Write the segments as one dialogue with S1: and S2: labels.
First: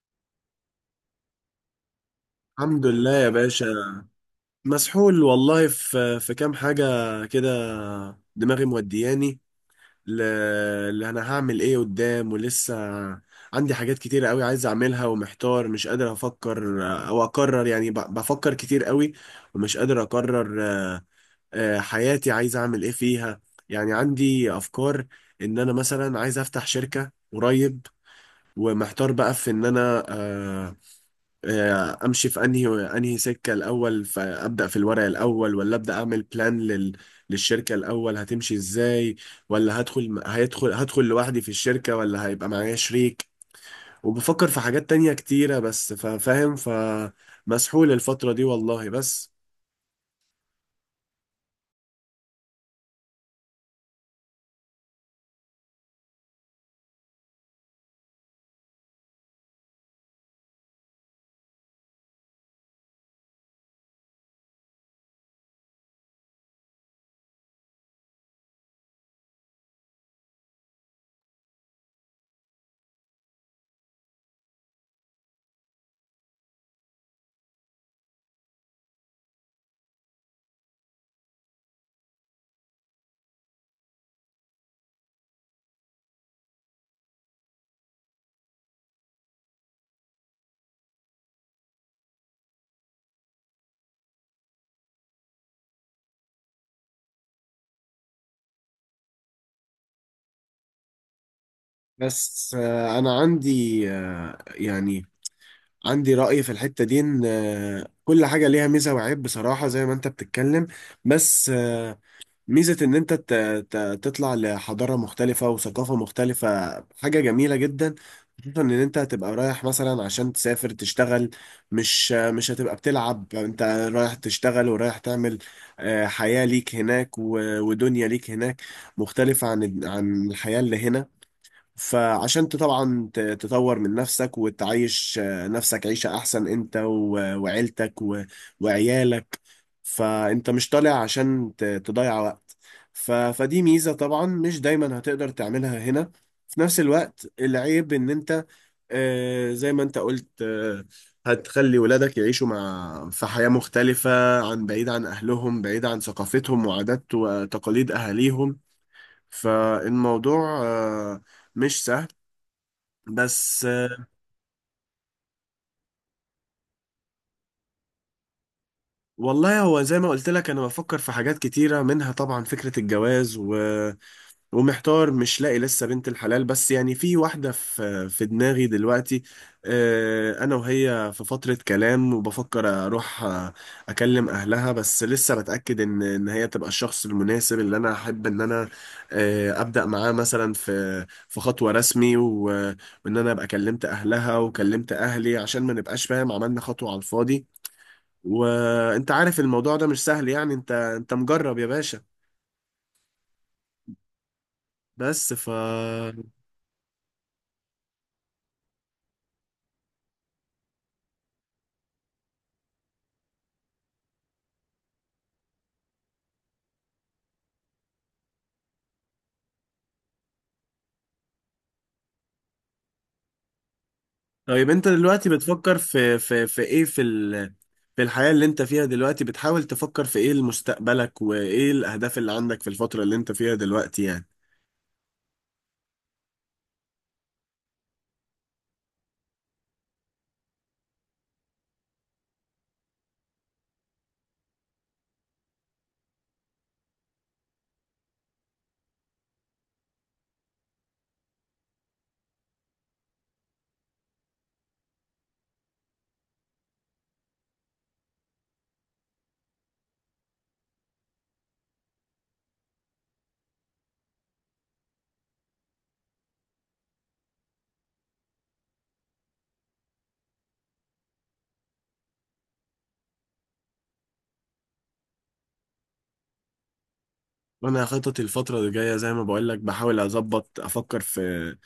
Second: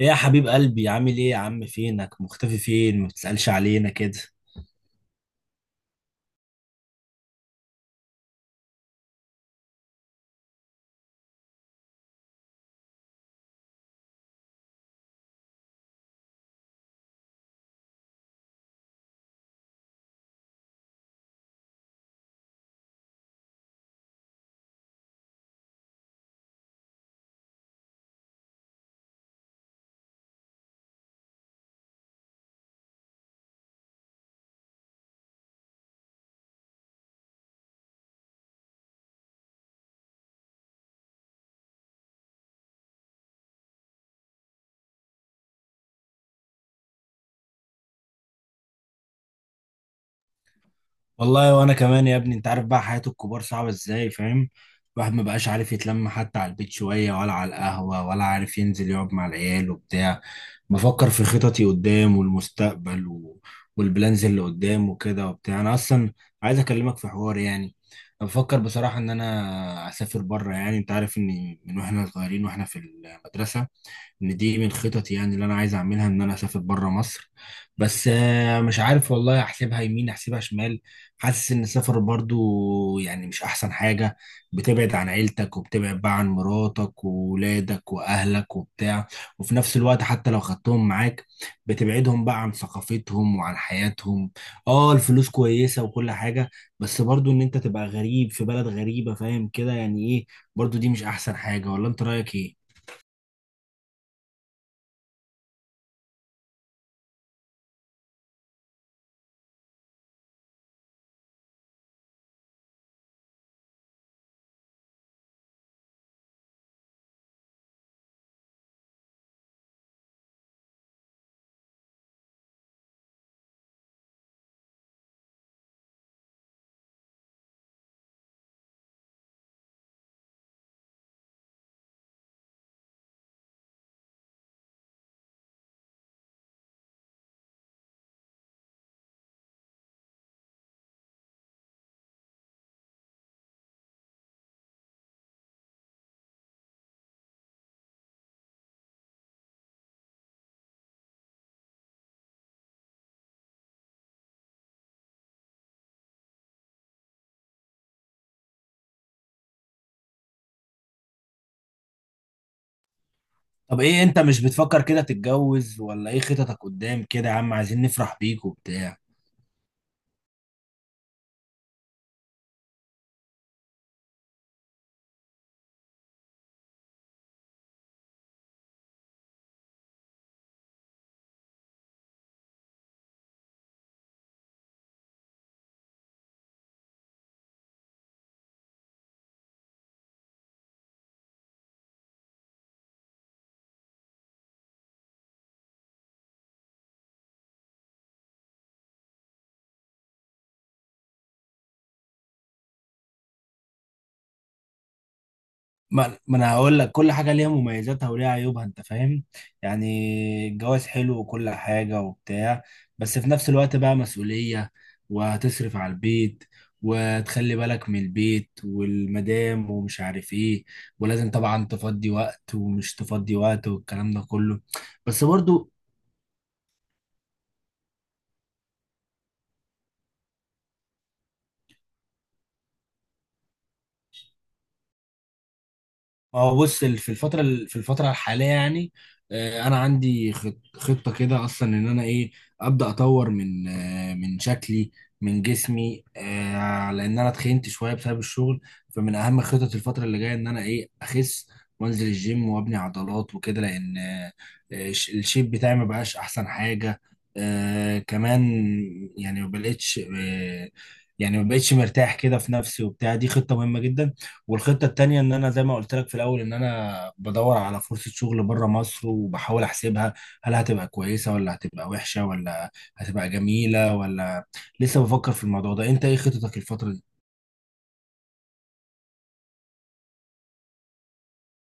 S1: ايه يا حبيب قلبي، عامل ايه يا عم؟ فينك مختفي؟
S2: الحمد
S1: فين ما
S2: لله يا
S1: بتسألش
S2: باشا.
S1: علينا كده؟
S2: مسحول والله في كام حاجة كده. دماغي مودياني ل- اللي انا هعمل ايه قدام. ولسه عندي حاجات كتيرة قوي عايز اعملها ومحتار، مش قادر افكر او اقرر. يعني بفكر كتير قوي ومش قادر اقرر. حياتي عايز اعمل ايه فيها؟ يعني عندي افكار ان انا مثلا عايز افتح شركة قريب، ومحتار بقى في ان انا امشي في انهي سكه الاول، فابدا في الورق الاول ولا ابدا اعمل بلان للشركه الاول هتمشي ازاي، ولا هدخل هدخل لوحدي في الشركه ولا هيبقى معايا شريك. وبفكر في حاجات تانية كتيره، بس فاهم. فمسحول الفتره دي والله، بس
S1: والله وانا كمان يا ابني، انت عارف بقى حياة الكبار صعبة ازاي، فاهم؟ الواحد ما بقاش عارف يتلم حتى على البيت شوية، ولا على القهوة، ولا عارف ينزل يقعد مع العيال وبتاع. بفكر في خططي قدام والمستقبل والبلانز اللي قدام وكده وبتاع. انا اصلا عايز اكلمك في حوار، يعني أنا بفكر بصراحة ان انا اسافر بره. يعني انت عارف ان من واحنا صغيرين واحنا في المدرسة، ان دي من خططي، يعني اللي انا عايز اعملها ان انا اسافر بره مصر. بس مش عارف والله، احسبها يمين احسبها شمال. حاسس ان السفر برضو يعني مش احسن حاجة. بتبعد عن عيلتك، وبتبعد بقى عن مراتك وولادك واهلك وبتاع. وفي نفس الوقت حتى لو خدتهم معاك، بتبعدهم بقى عن ثقافتهم وعن حياتهم. اه، الفلوس كويسة وكل حاجة، بس برضو ان انت تبقى غريب في بلد غريبة، فاهم كده يعني ايه؟ برضو دي مش احسن حاجة، ولا انت رأيك ايه؟
S2: انا عندي يعني عندي رأي في الحتة دي، ان كل حاجة ليها ميزة وعيب بصراحة، زي ما انت بتتكلم. بس ميزة إن أنت تطلع لحضارة مختلفة وثقافة مختلفة، حاجة جميلة جدا. خصوصا إن أنت هتبقى رايح مثلا عشان تسافر تشتغل، مش هتبقى بتلعب أنت، رايح تشتغل ورايح تعمل حياة ليك هناك ودنيا ليك هناك، مختلفة عن الحياة اللي هنا. فعشان انت طبعا تطور من نفسك وتعيش نفسك عيشة احسن، انت وعيلتك وعيالك. فانت مش طالع عشان تضيع وقت. فدي ميزة طبعا مش دايما هتقدر تعملها هنا. في نفس الوقت العيب ان انت زي ما انت قلت، هتخلي ولادك يعيشوا مع في حياة مختلفة، عن بعيد عن اهلهم، بعيد عن ثقافتهم وعادات وتقاليد اهاليهم. فالموضوع مش سهل، بس
S1: طب ايه، انت مش بتفكر كده تتجوز؟ ولا ايه خططك قدام كده يا عم؟ عايزين نفرح بيك وبتاع.
S2: والله هو زي ما قلت لك، انا بفكر في حاجات كتيرة منها طبعا فكرة الجواز و... ومحتار مش لاقي لسه بنت الحلال، بس يعني في واحدة في دماغي دلوقتي. انا وهي في فترة كلام، وبفكر اروح اكلم اهلها. بس لسه بتأكد ان هي تبقى الشخص المناسب اللي انا احب ان انا ابدأ معاه مثلا في خطوة رسمي و... وان انا ابقى كلمت اهلها وكلمت اهلي عشان ما نبقاش فاهم عملنا خطوة على الفاضي. وانت عارف الموضوع ده مش سهل، يعني انت مجرب يا باشا. بس ف
S1: ما انا هقول لك، كل حاجه ليها مميزاتها وليها عيوبها، انت فاهم؟ يعني الجواز حلو وكل حاجه وبتاع، بس في نفس الوقت بقى مسؤوليه، وهتصرف على البيت، وتخلي بالك من البيت والمدام، ومش عارف ايه، ولازم طبعا تفضي وقت ومش تفضي وقت، والكلام ده كله.
S2: طيب انت
S1: بس
S2: دلوقتي
S1: برضو.
S2: بتفكر في في ايه، في ال... في الحياة اللي انت فيها دلوقتي، بتحاول تفكر في ايه لمستقبلك، وايه الاهداف اللي عندك في الفترة اللي انت فيها دلوقتي يعني؟
S1: ما هو بص، في الفترة في الفترة الحالية يعني. أنا عندي خطة كده أصلا إن أنا إيه، أبدأ أطور من من شكلي، من جسمي. لأن أنا اتخنت شوية بسبب الشغل، فمن أهم خطط الفترة اللي جاية إن أنا إيه أخس، وأنزل الجيم وأبني عضلات وكده. لأن الشيب بتاعي ما بقاش أحسن حاجة. كمان، يعني ما بقتش آه، يعني ما بقتش مرتاح كده في نفسي وبتاع. دي خطة مهمة جدا. والخطة التانية ان انا زي ما قلت لك في الاول، ان انا بدور على فرصة شغل بره مصر، وبحاول احسبها، هل هتبقى كويسة، ولا هتبقى وحشة، ولا هتبقى جميلة، ولا لسه بفكر في الموضوع ده. انت ايه خطتك الفترة دي؟
S2: وانا خططي الفترة اللي جاية زي ما بقول لك، بحاول اظبط افكر في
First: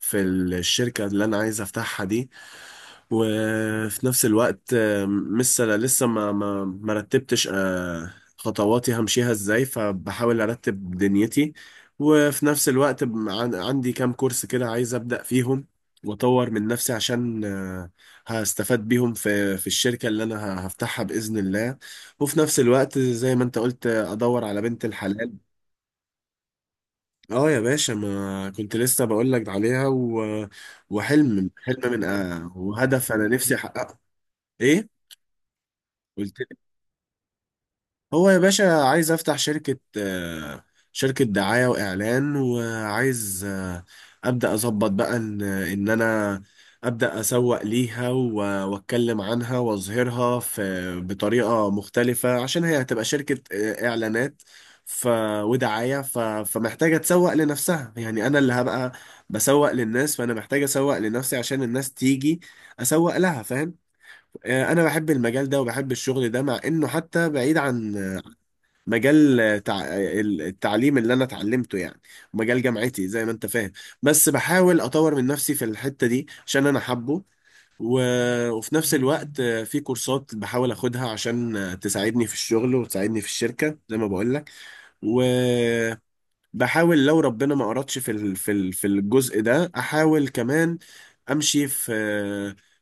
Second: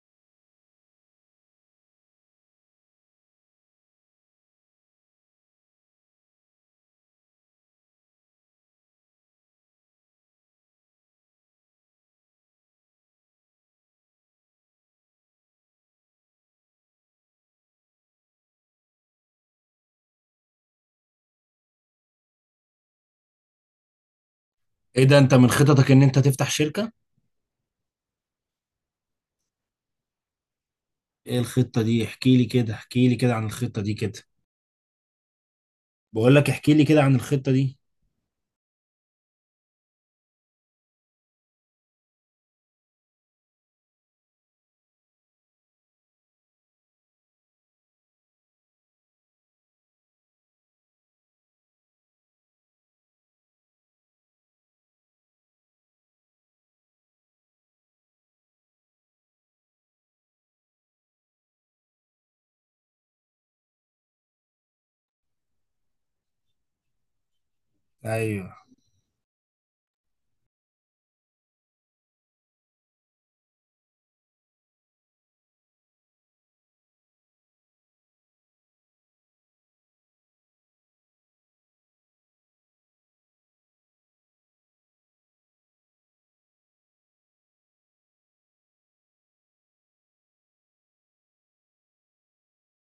S2: في الشركة اللي انا عايز افتحها دي. وفي نفس الوقت لسه ما رتبتش خطواتي همشيها ازاي، فبحاول ارتب دنيتي. وفي نفس الوقت عندي كام كورس كده عايز ابدا فيهم واطور من نفسي، عشان هستفاد بيهم في في الشركة اللي انا هفتحها باذن الله. وفي نفس الوقت زي ما انت قلت ادور على بنت
S1: ايه ده،
S2: الحلال.
S1: انت من خططك ان انت تفتح شركة؟
S2: اه يا باشا، ما كنت لسه بقول لك عليها
S1: ايه
S2: وحلم
S1: الخطة
S2: حلم من
S1: دي؟ احكي لي
S2: آه،
S1: كده، احكي
S2: وهدف
S1: لي
S2: انا
S1: كده عن
S2: نفسي
S1: الخطة دي
S2: احققه.
S1: كده.
S2: ايه
S1: بقول
S2: قلت لي؟
S1: لك احكي لي كده عن الخطة دي.
S2: هو يا باشا عايز افتح شركة، شركة دعاية واعلان، وعايز ابدا اظبط بقى ان انا ابدا اسوق ليها واتكلم عنها واظهرها في بطريقة مختلفة، عشان هي هتبقى شركة اعلانات ف ودعاية ف... فمحتاجة تسوق لنفسها. يعني انا اللي هبقى بسوق للناس، فانا محتاج اسوق لنفسي عشان الناس تيجي اسوق لها، فاهم؟ انا بحب المجال ده وبحب الشغل ده، مع انه حتى بعيد عن
S1: ايوه.
S2: مجال تع- التعليم اللي انا اتعلمته، يعني مجال جامعتي زي ما انت فاهم. بس بحاول اطور من نفسي في الحتة دي عشان انا حابه. و... وفي نفس الوقت في كورسات بحاول اخدها عشان تساعدني في الشغل وتساعدني في الشركة زي ما بقول لك. و... بحاول لو ربنا ما أردش في ال- في ال- في الجزء ده، أحاول كمان أمشي في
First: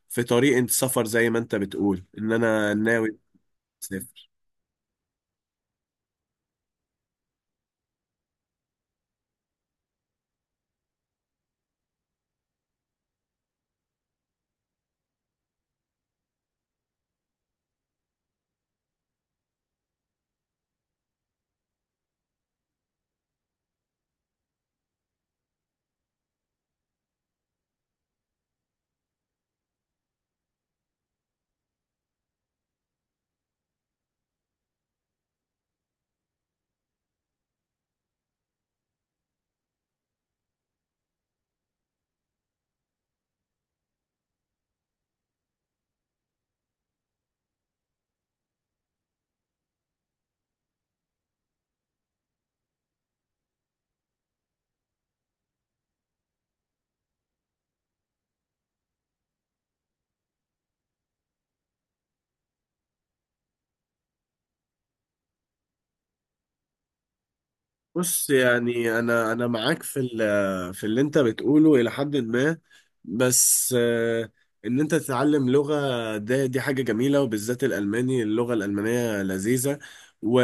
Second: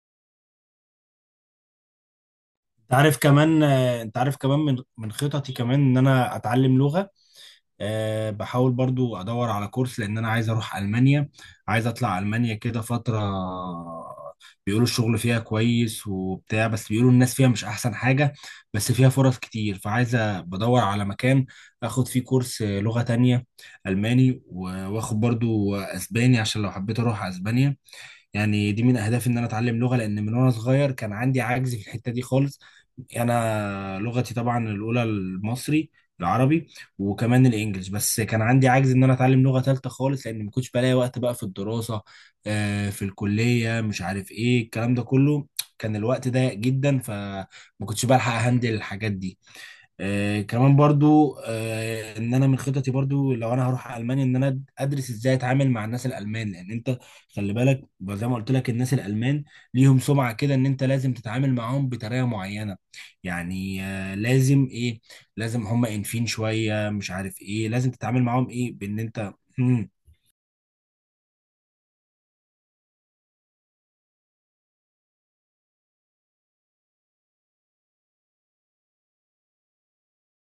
S2: في طريق السفر زي ما أنت بتقول إن أنا
S1: انت
S2: ناوي
S1: عارف كمان، انت
S2: أسافر.
S1: عارف كمان من من خططي كمان ان انا اتعلم لغة. أه، بحاول برضو ادور على كورس، لان انا عايز اروح المانيا. عايز اطلع المانيا كده فتره. بيقولوا الشغل فيها كويس وبتاع، بس بيقولوا الناس فيها مش احسن حاجه. بس فيها فرص كتير، فعايز بدور على مكان اخد فيه كورس لغه تانية، الماني، و- واخد برضو اسباني عشان لو حبيت اروح اسبانيا. يعني دي من اهدافي ان انا اتعلم لغه، لان من وانا صغير كان عندي عجز في الحته دي خالص. انا لغتي طبعا الاولى المصري، العربي، وكمان الانجليش. بس كان عندي عجز ان انا اتعلم لغه ثالثه خالص، لان ما كنتش بلاقي وقت بقى في الدراسه، في الكليه، مش عارف ايه الكلام ده كله. كان الوقت ضيق جدا، فما كنتش بلحق اهندل الحاجات دي. كمان برضو ان انا من خططي برضو، لو انا هروح المانيا، ان انا ادرس ازاي اتعامل مع الناس الالمان. لان انت خلي بالك، زي ما قلت لك، الناس الالمان ليهم سمعه كده ان انت لازم تتعامل معاهم بطريقه معينه. يعني آه لازم ايه، لازم هم انفين شويه، مش عارف ايه، لازم تتعامل
S2: بص
S1: معاهم ايه بان
S2: يعني
S1: انت
S2: انا معاك
S1: مم.
S2: في ال- في اللي انت بتقوله الى حد ما. بس ان انت تتعلم لغة ده، دي حاجة جميلة، وبالذات الالماني، اللغة الالمانية لذيذة. و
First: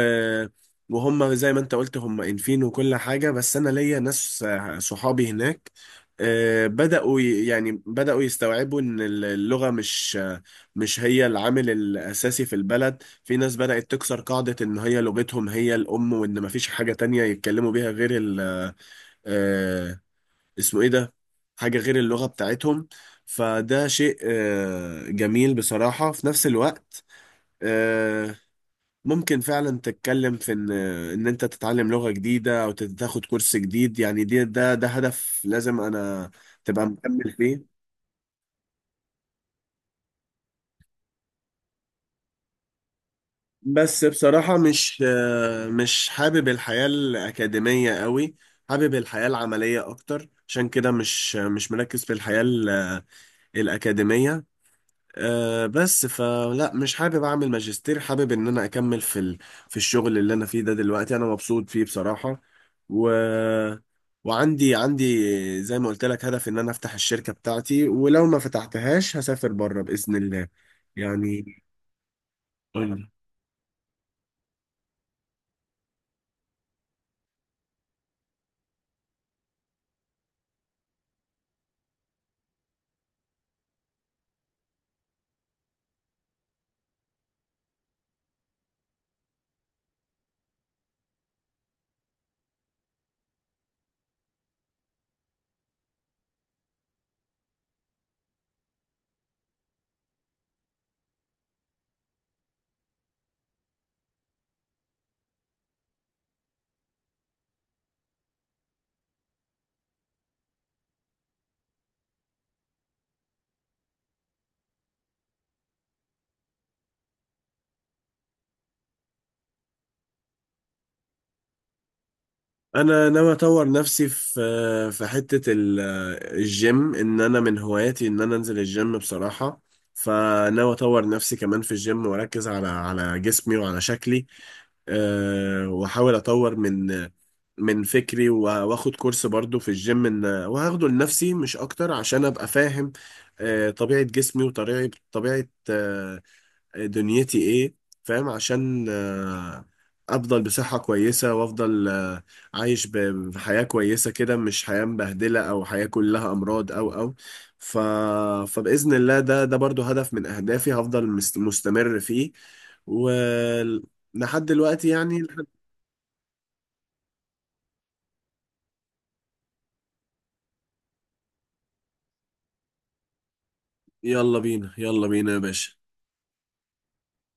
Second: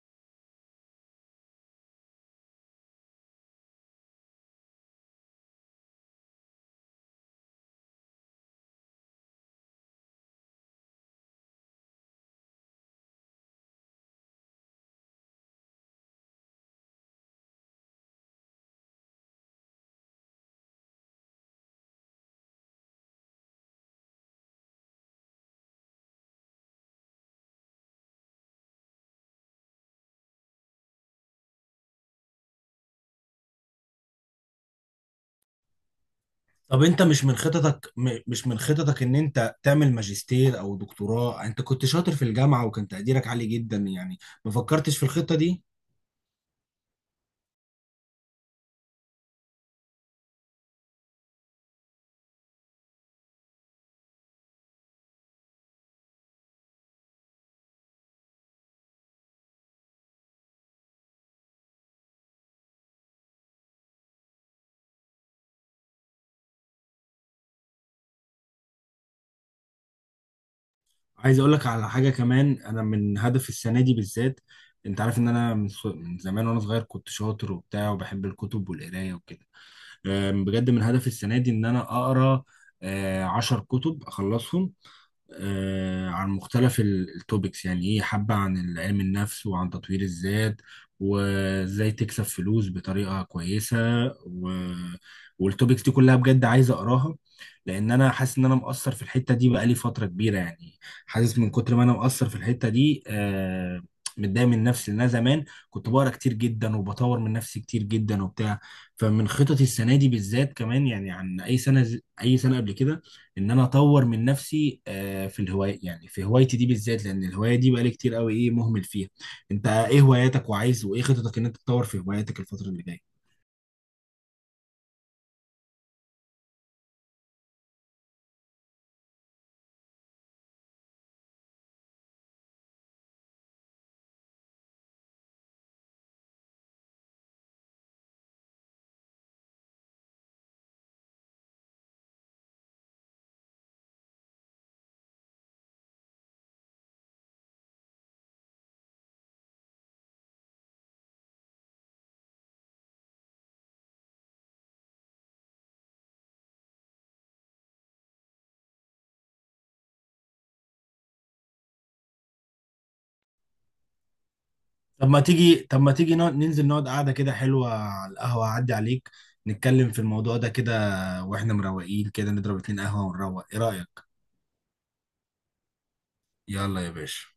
S2: وهم زي ما انت قلت هم انفين وكل حاجة، بس انا ليا ناس صحابي هناك بدأوا يعني بدأوا يستوعبوا ان اللغة مش مش هي العامل الاساسي في البلد. في ناس بدأت تكسر قاعدة إن هي لغتهم هي الأم، وإن مفيش حاجة تانية يتكلموا بيها غير ال آه اسمه إيه ده؟ حاجة غير اللغة بتاعتهم. فده شيء جميل بصراحة. في نفس الوقت آه ممكن فعلا تتكلم في إن أنت تتعلم لغة جديدة أو تاخد كورس جديد. يعني دي ده هدف لازم أنا
S1: طب
S2: تبقى
S1: انت مش
S2: مكمل
S1: من
S2: فيه.
S1: خططك، ان انت تعمل ماجستير او دكتوراه؟ انت كنت شاطر في الجامعه وكان تقديرك عالي جدا
S2: بس
S1: يعني. ما
S2: بصراحة
S1: فكرتش في الخطه دي؟
S2: مش حابب الحياة الأكاديمية قوي، حابب الحياة العملية أكتر، عشان كده مش مركز في الحياة ال- الأكاديمية. بس فلا مش حابب أعمل ماجستير، حابب إن أنا أكمل في ال- في الشغل اللي أنا فيه ده. دلوقتي أنا مبسوط فيه بصراحة. و عندي زي ما قلت لك هدف إن أنا أفتح الشركة بتاعتي، ولو ما فتحتهاش هسافر بره بإذن الله
S1: عايز
S2: يعني.
S1: اقول لك على حاجه كمان. انا من هدف السنه دي بالذات، انت عارف ان انا من من زمان وانا صغير كنت شاطر وبتاع وبحب الكتب والقرايه وكده. بجد من هدف السنه دي ان انا اقرا 10 كتب اخلصهم، عن مختلف التوبكس، يعني ايه، حبة عن علم النفس وعن تطوير الذات، وازاي تكسب فلوس بطريقة كويسة، و... والتوبكس دي كلها، بجد عايز اقراها. لان انا حاسس ان انا مقصر في الحتة دي بقالي فترة كبيرة يعني. حاسس من كتر ما انا مقصر في الحتة دي، متضايق من نفسي. لان انا زمان كنت بقرا كتير جدا وبطور من نفسي كتير جدا وبتاع. فمن خططي السنة دي بالذات، كمان يعني، عن اي سنة، اي سنة قبل كده، ان انا اطور من نفسي في الهوايه، يعني في هوايتي دي بالذات، لان الهوايه دي بقالي كتير قوي ايه مهمل فيها. انت ايه هواياتك، وعايز وايه خططك ان انت تطور في هواياتك الفتره اللي
S2: انا
S1: جايه؟
S2: ناوي اطور نفسي في في حته ال- الجيم، ان انا من هواياتي ان انا انزل الجيم بصراحه. فناوي اطور نفسي كمان في الجيم، واركز على جسمي وعلى شكلي. أه، واحاول اطور من من فكري واخد كورس برضو في الجيم، ان وهاخده لنفسي مش اكتر عشان ابقى فاهم أه طبيعه جسمي وطبيعه طبيعه آه، دنيتي ايه، فاهم؟ عشان افضل بصحة كويسة وافضل عايش بحياة كويسة كده، مش حياة مبهدلة او حياة كلها امراض او او ف... فبإذن الله ده برضو هدف من اهدافي، هفضل مستمر فيه ولحد دلوقتي
S1: طب ما
S2: يعني
S1: تيجي، طب ما تيجي ننزل نقعد قعده كده حلوه على القهوه، اعدي عليك، نتكلم في الموضوع ده كده. واحنا مروقين كده نضرب اتنين قهوه ونروق. ايه رايك؟
S2: يلا بينا، يلا بينا يا باشا.
S1: يلا يا باشا.